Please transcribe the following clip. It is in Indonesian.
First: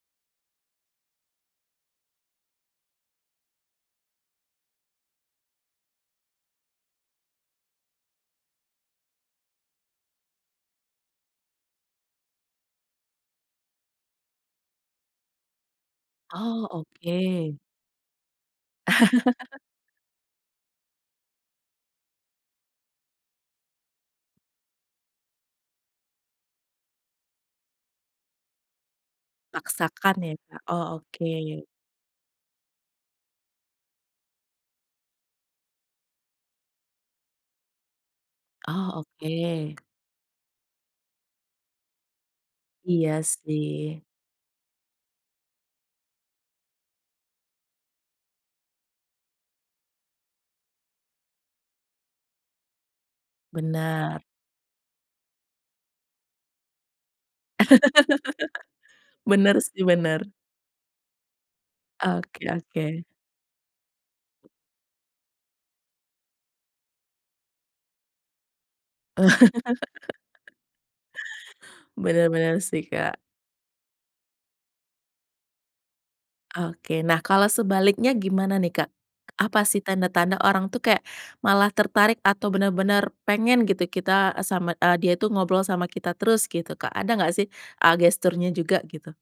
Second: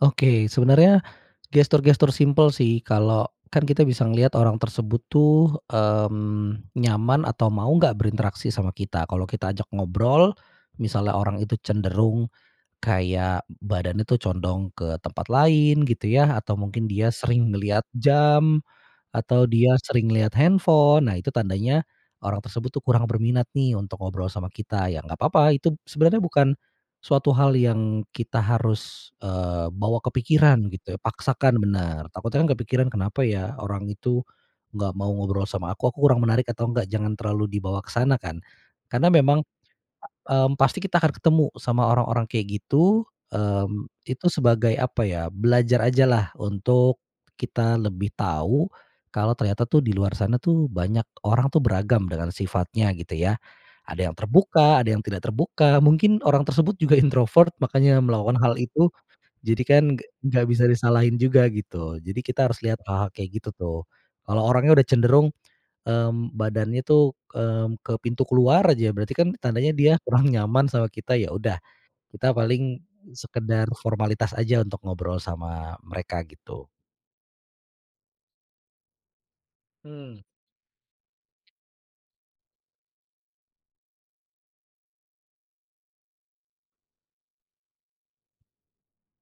Oke, sebenernya gestur-gestur simpel sih kalau kan kita bisa ngeliat orang tersebut tuh, mmm, nyaman atau mau gak berinteraksi sama kita, kalau kita ajak ngobrol, misalnya orang itu cenderung, kayak badannya tuh condong ke tempat lain gitu ya, atau Oh, mungkin dia sering oke. ngelihat jam, atau dia sering ngelihat handphone. Nah itu tandanya orang tersebut tuh kurang berminat nih untuk ngobrol sama kita, ya gak papa, itu sebenarnya bukan suatu hal yang kita harus, eee, bawa ke Paksakan ya pikiran Kak, oh gitu, oke paksakan, benar, takutnya kan kepikiran, "Kenapa ya orang itu nggak mau ngobrol sama aku? Aku kurang menarik atau enggak?" Jangan terlalu dibawa ke sana kan, Oh, karena memang, oke. mmm, pasti kita akan ketemu sama orang-orang kayak gitu, Iya mmm, sih. itu sebagai apa ya, belajar aja lah untuk kita lebih tahu, kalau ternyata tuh di luar sana tuh banyak orang tuh beragam dengan sifatnya gitu ya. Ada yang Benar. terbuka, ada yang tidak terbuka, mungkin orang tersebut juga introvert, makanya melakukan hal itu. Benar Jadi sih kan g benar. gak bisa disalahin juga gitu. Jadi Oke kita harus lihat oke. hal-hal kayak gitu tuh. Kalau orangnya udah cenderung, mmm, badannya tuh, mmm, ke pintu keluar aja berarti kan tandanya dia kurang nyaman sama kita ya udah Bener kita bener paling sih, Kak. sekedar formalitas aja untuk ngobrol sama mereka gitu. Oke. Nah, kalau sebaliknya gimana nih Kak? Apa sih Hmm. tanda-tanda orang tuh kayak malah tertarik atau bener-bener pengen gitu kita eee, sama eee, dia itu ngobrol sama kita terus gitu Kak, ada gak sih, eee, gesturnya juga gitu?